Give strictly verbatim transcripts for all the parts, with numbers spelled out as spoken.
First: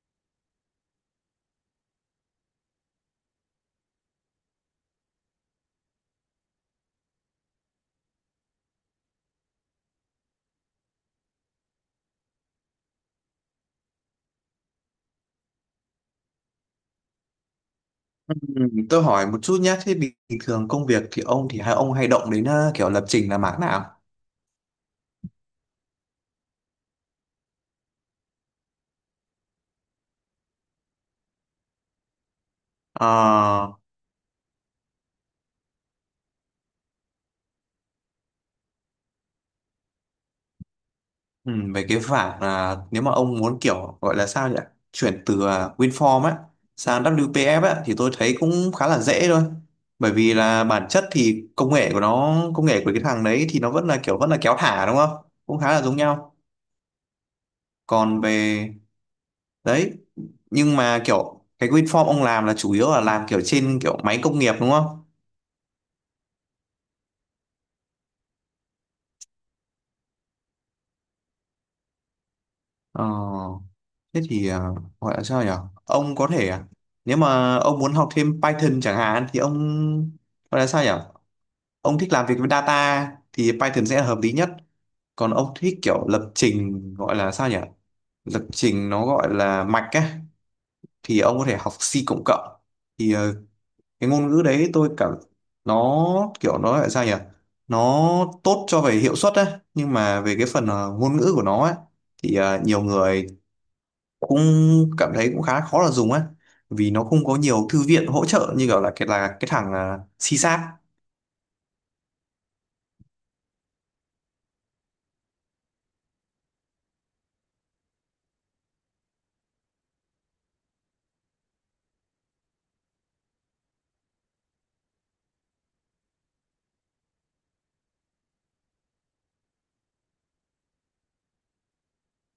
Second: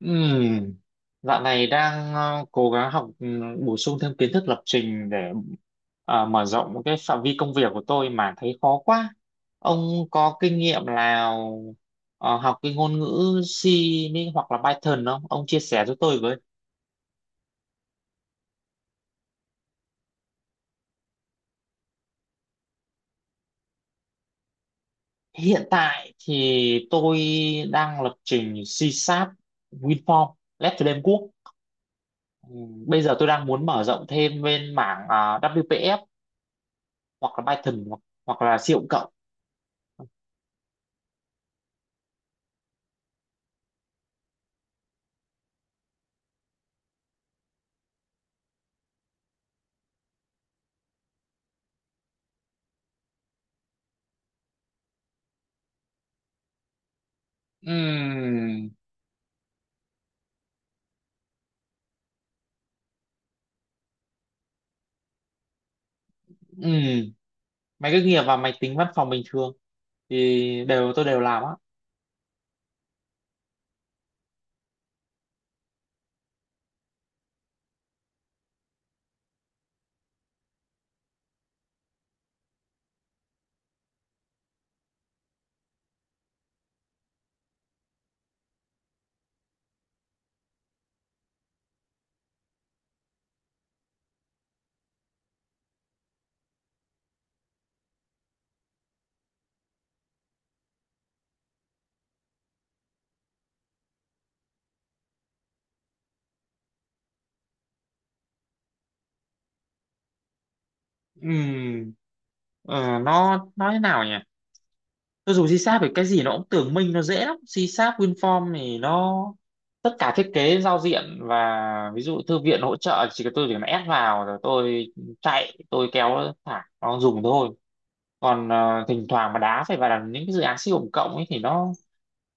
Ừm, dạo này đang ờ, cố gắng học ừm, bổ sung thêm kiến thức lập trình để ờ, mở rộng cái phạm vi công việc của tôi mà thấy khó quá. Ông có kinh nghiệm nào ờ, học cái ngôn ngữ C mới hoặc là Python không? Ông chia sẻ cho tôi với. Ừ, tôi hỏi một chút nhé, thế bình bình thường công việc thì ông thì hai ông hay động đến ờ, kiểu lập trình là mảng nào? Hiện tại thì tôi đang lập trình C Sharp, WinForm, Left Framework. Quốc. Ừm, bây giờ tôi đang muốn Ờ. mở rộng thêm bên mảng ờ, vê kép pê ép hoặc là Python hoặc, hoặc là C cộng cộng. Ừ, về cái mảng, là nếu mà ông muốn kiểu gọi là sao nhỉ? Chuyển từ ờ, WinForm á sang vê kép pê ép á thì tôi thấy cũng khá là dễ thôi. Bởi vì là bản chất thì công nghệ của nó, công nghệ của cái thằng đấy thì nó vẫn là kiểu vẫn là kéo thả đúng không? Cũng khá là giống nhau. Còn về Ừm, đấy, nhưng mà kiểu cái WinForm ông làm là chủ yếu là làm kiểu trên kiểu máy công nghiệp đúng không? ừ máy cách nghiệp và máy tính văn phòng bình thường thì đều tôi đều làm á. Ờ. Thế thì à, gọi là sao nhỉ? Ông có thể à, nếu mà ông muốn học thêm Python chẳng hạn thì ông gọi là sao nhỉ? Ông thích làm việc với data thì Python sẽ là hợp lý nhất. Còn ông thích kiểu lập trình gọi là sao nhỉ? Lập trình nó gọi là mạch ấy thì ông có thể học C cộng cộng. Thì ờ, cái ngôn ngữ đấy tôi cảm nó kiểu nó là sao nhỉ? Nó tốt cho về hiệu suất ấy, nhưng mà về cái phần ờ, ngôn ngữ của nó ấy thì ờ, nhiều người cũng cảm thấy cũng khá khó là dùng á, vì nó không có nhiều thư viện hỗ trợ như kiểu là cái là cái thằng uh, C-Sharp. Ừ. ờ, nó nói thế nào nhỉ, tôi dùng C Sharp thì cái gì nó cũng tưởng minh, nó dễ lắm. C Sharp WinForm thì nó tất cả thiết kế giao diện và ví dụ thư viện hỗ trợ, chỉ cần tôi chỉ cần ép vào rồi tôi chạy, tôi kéo thả nó dùng thôi. Còn ờ, thỉnh thoảng mà đá phải vào là những cái dự án siêu tổng cộng ấy thì nó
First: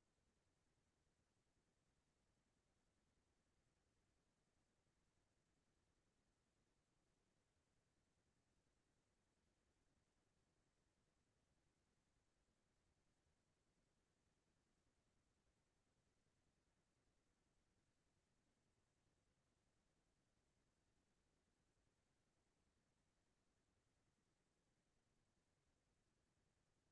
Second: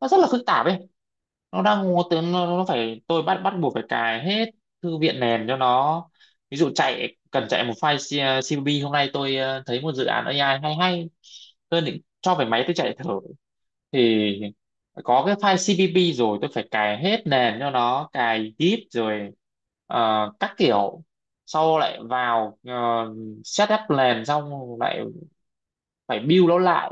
nó rất là phức tạp ấy. Nó đang ngố tướng nó, nó phải tôi bắt bắt buộc phải cài hết thư viện nền cho nó. Ví dụ chạy, cần chạy một file C- xê vê bê, hôm nay tôi ờ, thấy một dự án A I hay hay, tôi định cho về máy tôi chạy thử thì có cái file si vi bi rồi tôi phải cài hết nền cho nó, cài git rồi ờ, các kiểu, sau lại vào ờ, setup nền xong lại phải build nó lại,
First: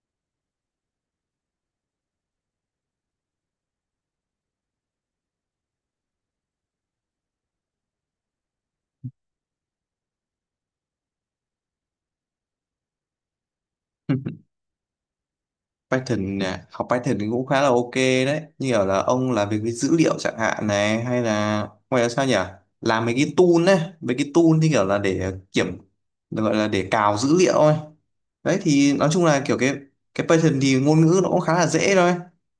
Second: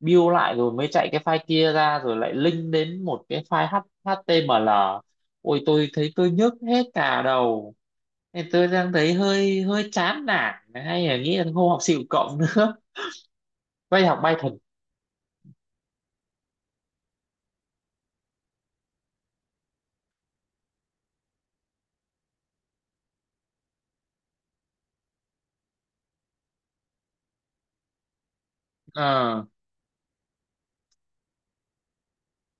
build lại rồi mới chạy cái file kia ra, rồi lại link đến một cái file H- hát tê em lờ. Ôi tôi thấy tôi nhức hết cả đầu, nên tôi đang thấy hơi hơi chán nản, hay là nghĩ là không học xịu cộng nữa. Quay học Python. Python nè, học Python thì cũng khá là ok đấy, như kiểu là ông làm việc với dữ liệu chẳng hạn này hay là ngoài ra sao nhỉ, làm mấy cái tool ấy, mấy cái tool như kiểu là để kiểm, gọi là để cào dữ liệu ấy. Đấy thì nói chung là ờ kiểu cái cái Python thì ngôn ngữ nó cũng khá là dễ thôi.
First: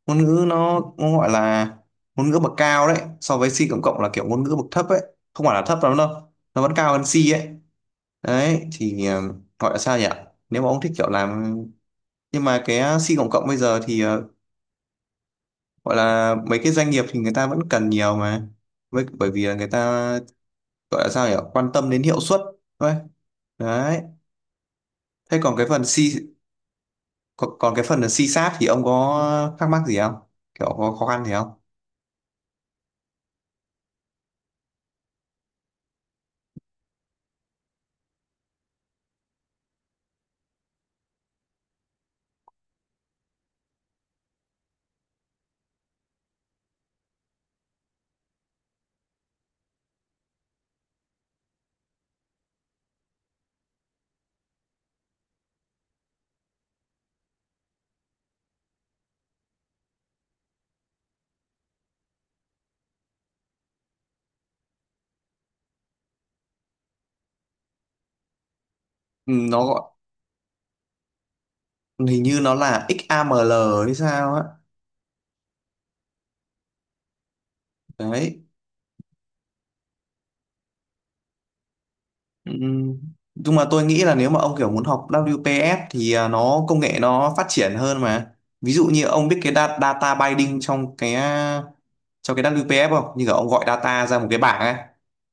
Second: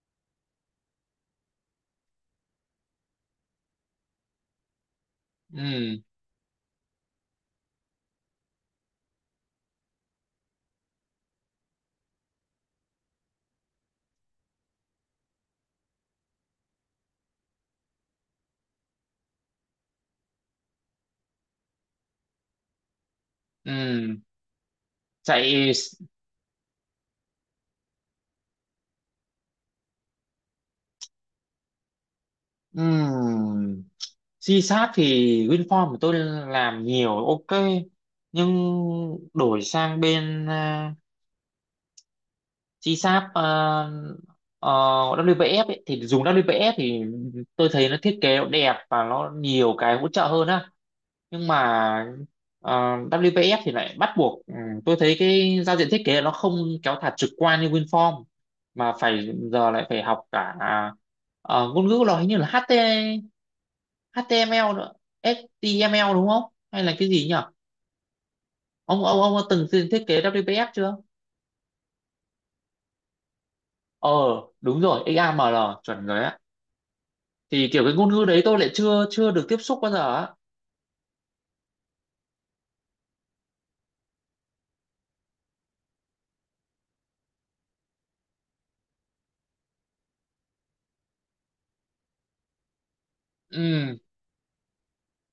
Ngôn ngữ nó nó gọi là ngôn ngữ bậc cao đấy, so với C cộng cộng là kiểu ngôn ngữ bậc thấp ấy. Không phải là thấp ừ lắm đâu, nó vẫn cao hơn C ấy. Đấy thì ờ, gọi là sao nhỉ, nếu mà ông thích kiểu làm, nhưng mà cái ờ, C cộng cộng bây giờ thì ờ, gọi là mấy cái doanh nghiệp thì người ta vẫn cần nhiều mà, với bởi vì là người ta gọi là sao nhỉ, quan tâm đến hiệu suất thôi. Đấy. ừ Thế còn cái Chạy. phần C, còn, còn cái phần là xi sát thì ông có thắc mắc gì không, kiểu có khó khăn gì không? Ừ, C Sharp thì WinForm của tôi làm nhiều, ok. Nhưng đổi sang bên à, giê ét a pê uh, vê kép pê ép ấy, thì dùng vê kép pê ép thì tôi thấy nó thiết kế nó đẹp và nó nhiều cái hỗ trợ hơn á. Nhưng mà ờ, vê kép pê ép thì lại bắt buộc, ừ, tôi thấy cái giao diện thiết kế nó không kéo thả trực quan như WinForm, mà phải giờ lại phải học cả ờ, ngôn ngữ nó hình như là hát tê hát tê em lờ nữa. hát tê em lờ đúng không, hay là cái gì nhỉ? ông ông Ừ, ông đã nó từng thiết gọi- kế vê kép pê ép chưa? hình như nó là ích a em lờ hay Ờ, sao á. đúng rồi, da mồ, chuẩn rồi á. Thì kiểu cái ngôn ngữ đấy Đấy. tôi lại chưa chưa được tiếp xúc bao giờ á. Ừ, nhưng mà tôi nghĩ là nếu mà ông kiểu muốn học vê kép pê ép thì à, nó công nghệ nó phát triển hơn mà. Ví dụ như ông biết cái data, data binding trong cái à, trong cái vê kép pê ép không, như kiểu ông gọi Ừ, data ra một cái bảng ấy.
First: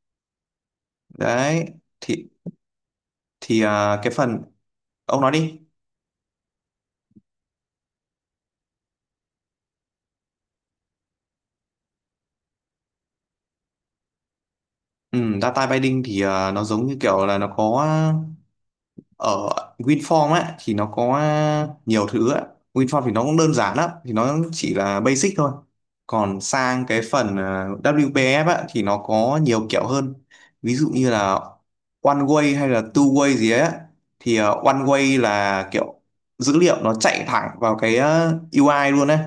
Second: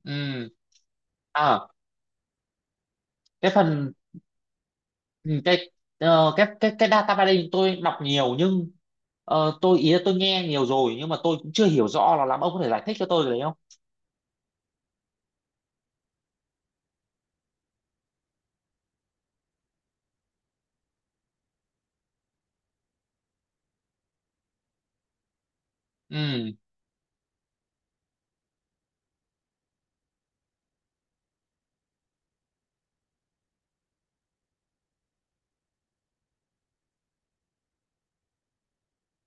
ừ, Đấy à, thì, cái thì phần. à, cái phần, ông nói ừ, đi. cái ờ, cái cái cái data mining tôi đọc nhiều, nhưng ờ, tôi ý là tôi nghe nhiều rồi, nhưng mà tôi cũng chưa hiểu rõ là lắm. Ông có thể giải thích cho tôi cái đấy không? Ừ, data binding thì à, nó giống như kiểu là nó có ở WinForm á thì nó có nhiều thứ á, WinForm thì nó cũng đơn giản lắm thì nó chỉ là basic thôi. Còn Ừ, sang cái phần à, vê kép pê ép á thì nó có nhiều kiểu hơn. Ví dụ như là one way hay là two way gì ấy á. Thì à, one way là kiểu dữ liệu nó chạy thẳng vào cái à, u i luôn ấy.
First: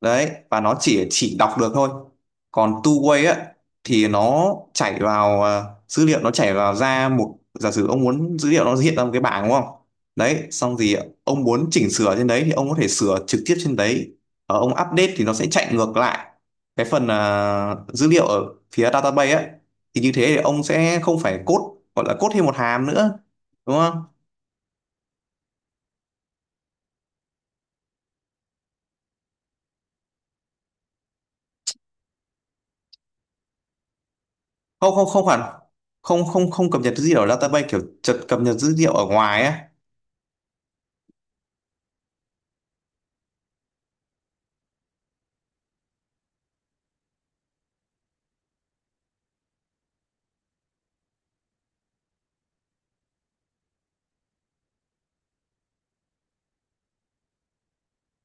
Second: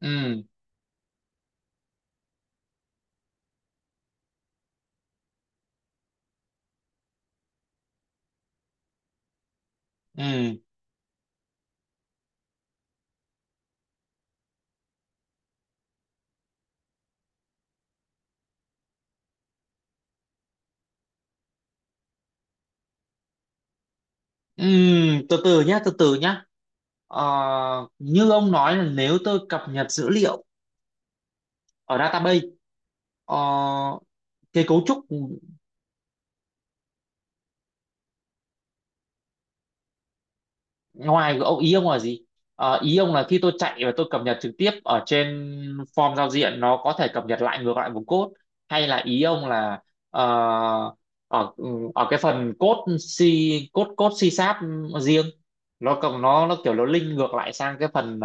Đấy, ừ, và nó chỉ chỉ đọc được thôi. Còn two-way á thì nó chảy vào à, dữ liệu nó chảy vào ra một, giả sử ông muốn dữ liệu nó hiện ra một cái bảng đúng không. Đấy ừ, xong thì ông muốn chỉnh sửa trên đấy thì ông có thể sửa trực tiếp trên đấy, ở ông update thì nó sẽ chạy ngược lại cái phần à, dữ liệu ở phía database á. Thì như thế thì ông sẽ không phải code, gọi là code thêm một hàm nữa đúng không? ừ, từ từ nhá, từ từ nhá. Ờ, như ông nói là nếu tôi cập nhật dữ liệu ở database, ờ, cái cấu Không, trúc không, không hẳn. Không, không, không cập nhật dữ liệu ở database, kiểu chật cập nhật dữ liệu ở ngoài á. ngoài, ông ý ông là gì? Ờ, ý ông là khi tôi chạy và tôi cập nhật trực tiếp ở trên form giao diện, nó có thể cập nhật lại ngược lại vùng code, hay là ý ông là ờ, ở ừ, ở cái phần code C, code code C sharp riêng, nó cộng nó nó kiểu nó link ngược lại sang cái phần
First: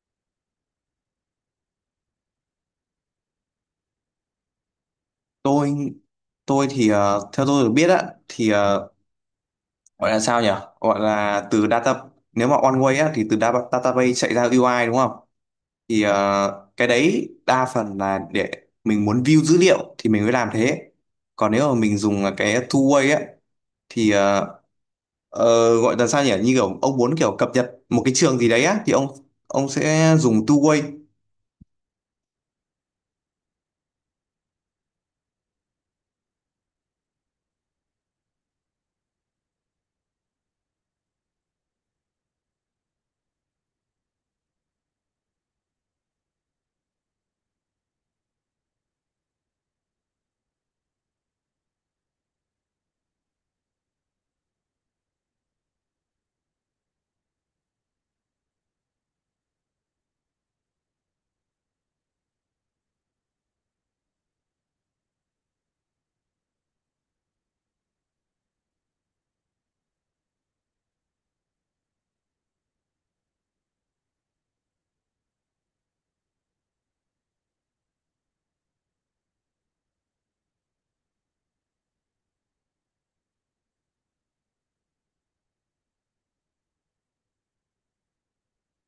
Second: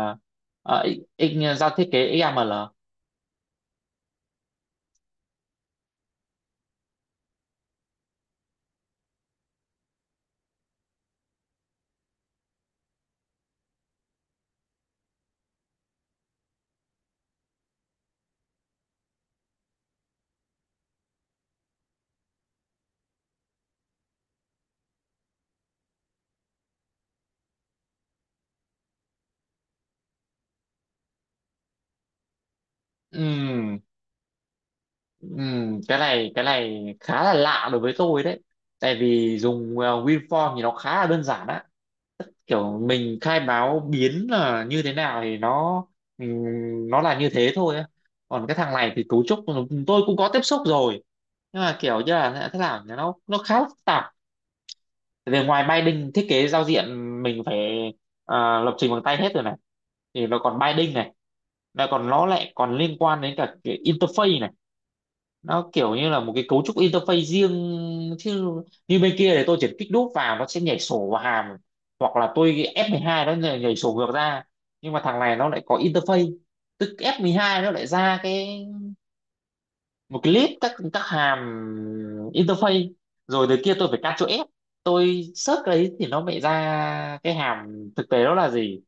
uh, giao thiết kế ích em lờ. Tôi tôi thì ờ, theo tôi được biết á thì ờ, gọi là sao nhỉ, gọi là từ data, nếu mà one way á thì từ data, database chạy ra u i đúng không. Thì ờ, cái đấy đa phần là để mình muốn view dữ liệu thì mình mới làm thế. Còn nếu mà mình dùng là cái two way á thì ờ, ờ, gọi là sao nhỉ, như kiểu ông muốn kiểu cập nhật một cái trường gì đấy á thì ông ông sẽ dùng two way. Ừm, ừm, cái này cái này khá là lạ đối với tôi đấy, tại vì dùng ờ, WinForm thì nó khá là đơn giản á, kiểu mình khai báo biến là như thế nào thì nó, ừm, nó là như thế thôi á. Còn cái thằng này thì cấu trúc tôi cũng có tiếp xúc rồi, nhưng mà kiểu như là thế nào nhỉ? nó nó khá là phức tạp, về ngoài binding thiết kế giao diện mình phải à, lập trình bằng tay hết rồi này, thì nó còn binding này, nó còn nó lại còn liên quan đến cả cái interface này. Nó kiểu như là một cái cấu trúc interface riêng, chứ như bên kia thì tôi chỉ kích đúp vào nó sẽ nhảy sổ vào hàm, hoặc là tôi f hai nó nhảy, nhảy sổ ngược ra. Nhưng mà thằng này nó lại có interface, tức f hai nó lại ra cái, một cái list các các hàm interface, rồi từ kia tôi phải Ctrl F, tôi search cái đấy thì nó lại ra cái hàm thực tế đó là gì.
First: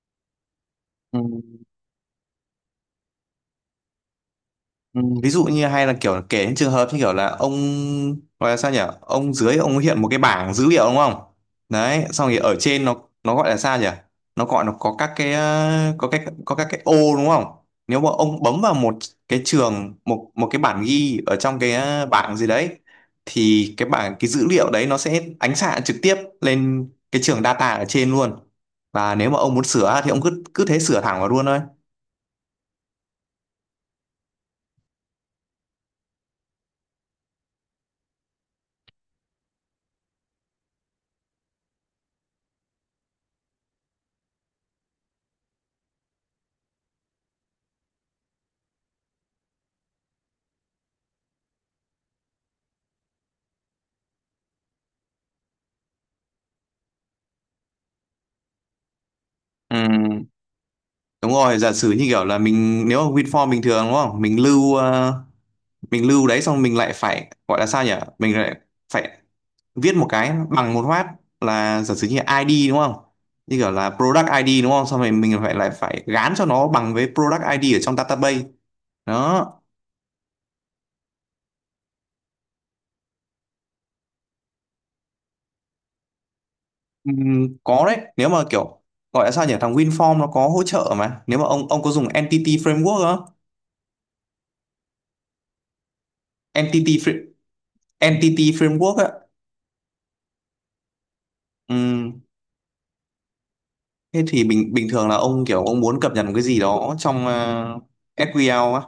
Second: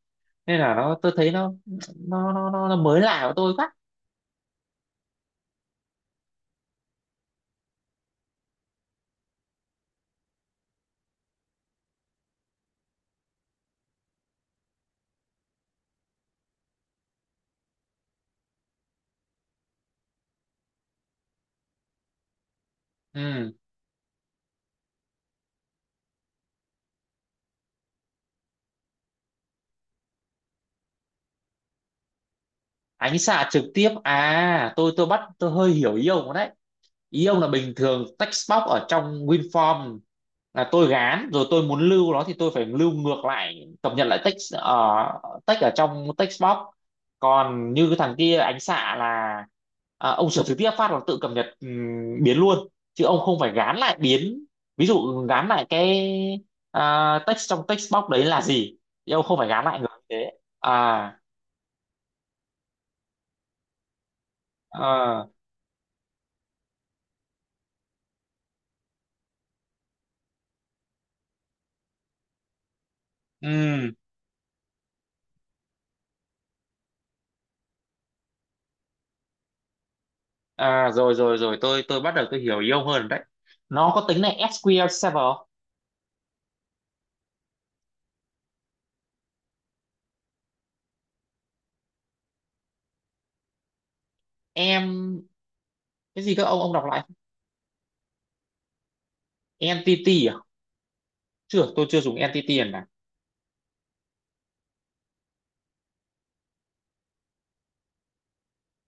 Nên là nó tôi thấy nó nó nó, nó, nó mới lạ của tôi quá. Ví dụ như hay là kiểu kể những trường hợp như kiểu là ông gọi là sao nhỉ, ông dưới ông hiện một cái bảng dữ liệu đúng không. Đấy xong thì ở trên nó nó gọi là sao nhỉ, nó gọi nó có các cái ờ, có cái có các cái ô đúng không. Nếu mà ông bấm vào một cái trường, một một cái bản ghi ở trong cái ờ, bảng gì đấy, Ừ, thì cái bảng cái dữ liệu đấy nó sẽ ánh xạ trực tiếp lên cái trường data ở trên luôn. Và nếu mà ông muốn sửa thì ông cứ cứ thế sửa thẳng vào luôn thôi. ánh xạ trực tiếp à, tôi tôi bắt tôi hơi hiểu ý ông đấy. Ý ông là bình thường text box ở trong WinForm là tôi gán rồi, tôi muốn lưu nó thì tôi phải lưu ngược lại, cập nhật lại text uh, text ở trong text box. Còn như cái thằng kia ánh xạ là à, ông sửa trực tiếp phát là tự cập nhật ừm, biến luôn, chứ ông không phải gán lại biến, ví dụ gán lại cái à, text trong text box đấy là gì, thì ông không phải gán Ừ. lại ngược như thế. À, Đúng rồi, giả sử như kiểu là mình, nếu mà WinForm bình thường đúng không? Mình lưu ờ, ờ, mình lưu đấy xong mình lại phải gọi là sao nhỉ? Mình lại phải viết một cái, bằng một phát là giả sử như là i đê đúng không? Như kiểu ừ. là product i đê đúng không? Xong rồi mình phải lại phải gán cho nó bằng với product i đê ở trong database. Đó. À rồi rồi rồi, tôi tôi bắt đầu tôi hiểu yêu hơn đấy. Nó có tính này ét quy eo Server không? Ừm, có đấy, nếu mà kiểu gọi là sao nhỉ? Thằng WinForm nó có hỗ trợ mà. Nếu mà ông ông có dùng Entity Framework không? Em cái gì, các ông ông đọc Entity lại không? Fra- Entity Framework á. Entity à? Chưa, tôi chưa dùng Ừm, entity lần này. Thế thì bình bình thường là ông kiểu ông muốn cập nhật một cái gì đó trong uh, ét quy eo á,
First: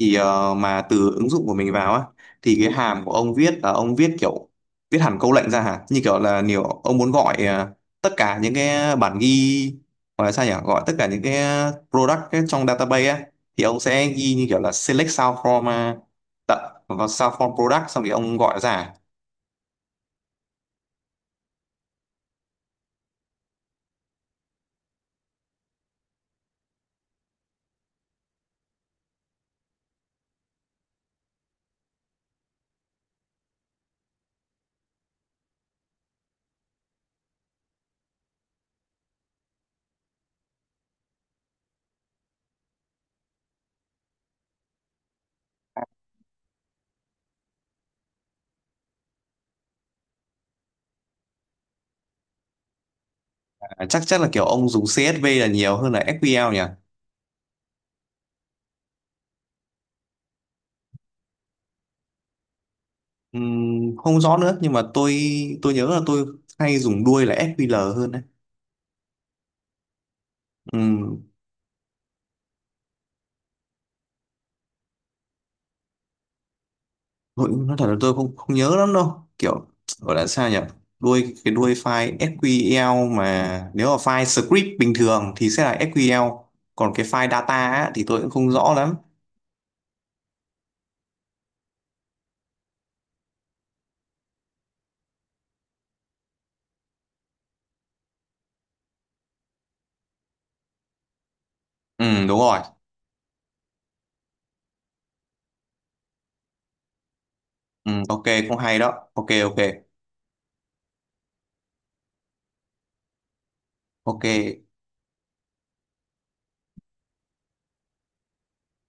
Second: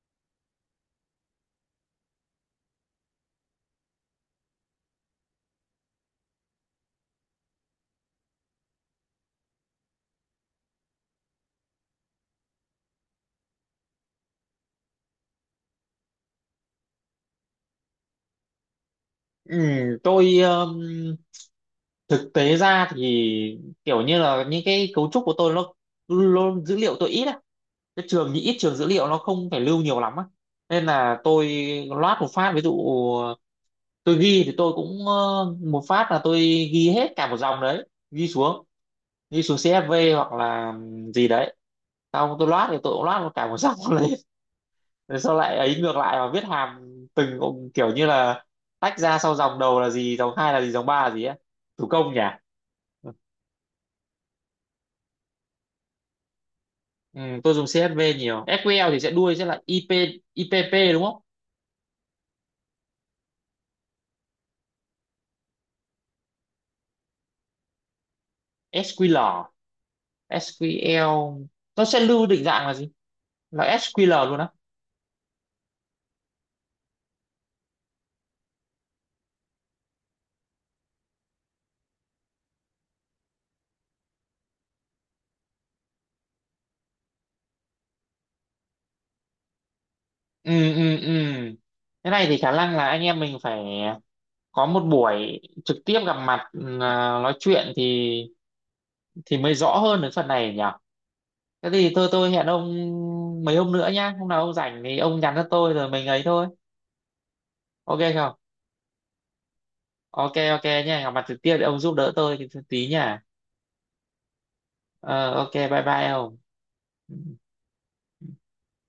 thì ờ, mà từ ứng dụng của mình vào á thì cái hàm của ông viết là ông viết kiểu viết hẳn câu lệnh ra hả? Như kiểu là nhiều ông muốn gọi ờ, tất cả những cái bản ghi, gọi là sao nhỉ? Gọi tất cả những cái product ấy trong database á, thì ông sẽ ghi như kiểu là select sao from uh, vào sao from product, xong thì ông gọi ra. Ừ, tôi um, thực tế ra thì kiểu như là những cái cấu trúc của tôi nó, nó dữ liệu tôi ít á. Cái trường thì ít, trường dữ liệu nó không phải lưu nhiều lắm á. Nên là tôi loát một phát, ví dụ tôi ghi thì tôi cũng ờ, một phát là tôi ghi hết cả một dòng đấy, ghi xuống đi xuống xê ép vê hoặc là gì đấy, xong tôi loát thì tôi cũng loát một cả một dòng lên, rồi sau lại ấy ngược lại và viết hàm từng, kiểu như là tách ra, sau dòng đầu là gì, dòng hai là gì, dòng ba là gì á, thủ công nhỉ. À, Chắc chắc là kiểu ông dùng xê ét vê là nhiều hơn là ét kiu eo nhỉ? Ừ, tôi dùng si ét vi nhiều, SQL thì sẽ đuôi sẽ là IP, IPP đúng không? Ừm, không rõ nữa nhưng mà tôi tôi nhớ là tôi hay dùng đuôi là ép quy eo hơn đấy. SQL, Ừm, SQL nó sẽ lưu định dạng là gì, là ét quy eo luôn á. nội dung nói thật là tôi không không nhớ lắm đâu, kiểu gọi là sao nhỉ, đuôi cái đuôi file ét quy eo, mà nếu là file script bình thường thì sẽ là ét quy eo, còn cái file data á, thì tôi cũng không rõ lắm. Ừ, ừ, ừ, thế này thì khả năng là anh em mình phải có một buổi trực tiếp gặp mặt, ừ, à, nói chuyện thì thì mới rõ hơn đến phần này nhỉ. Thế thì thôi, Ừ tôi đúng hẹn rồi. ông mấy hôm nữa nhá, hôm nào ông rảnh thì ông nhắn cho tôi rồi mình ấy thôi, Ừ, ok ok, không? cũng hay đó, ok, ok, Ok ok nha, gặp mặt trực tiếp để ông giúp đỡ tôi tí nha. ok. Ờ, ok, bye bye ông.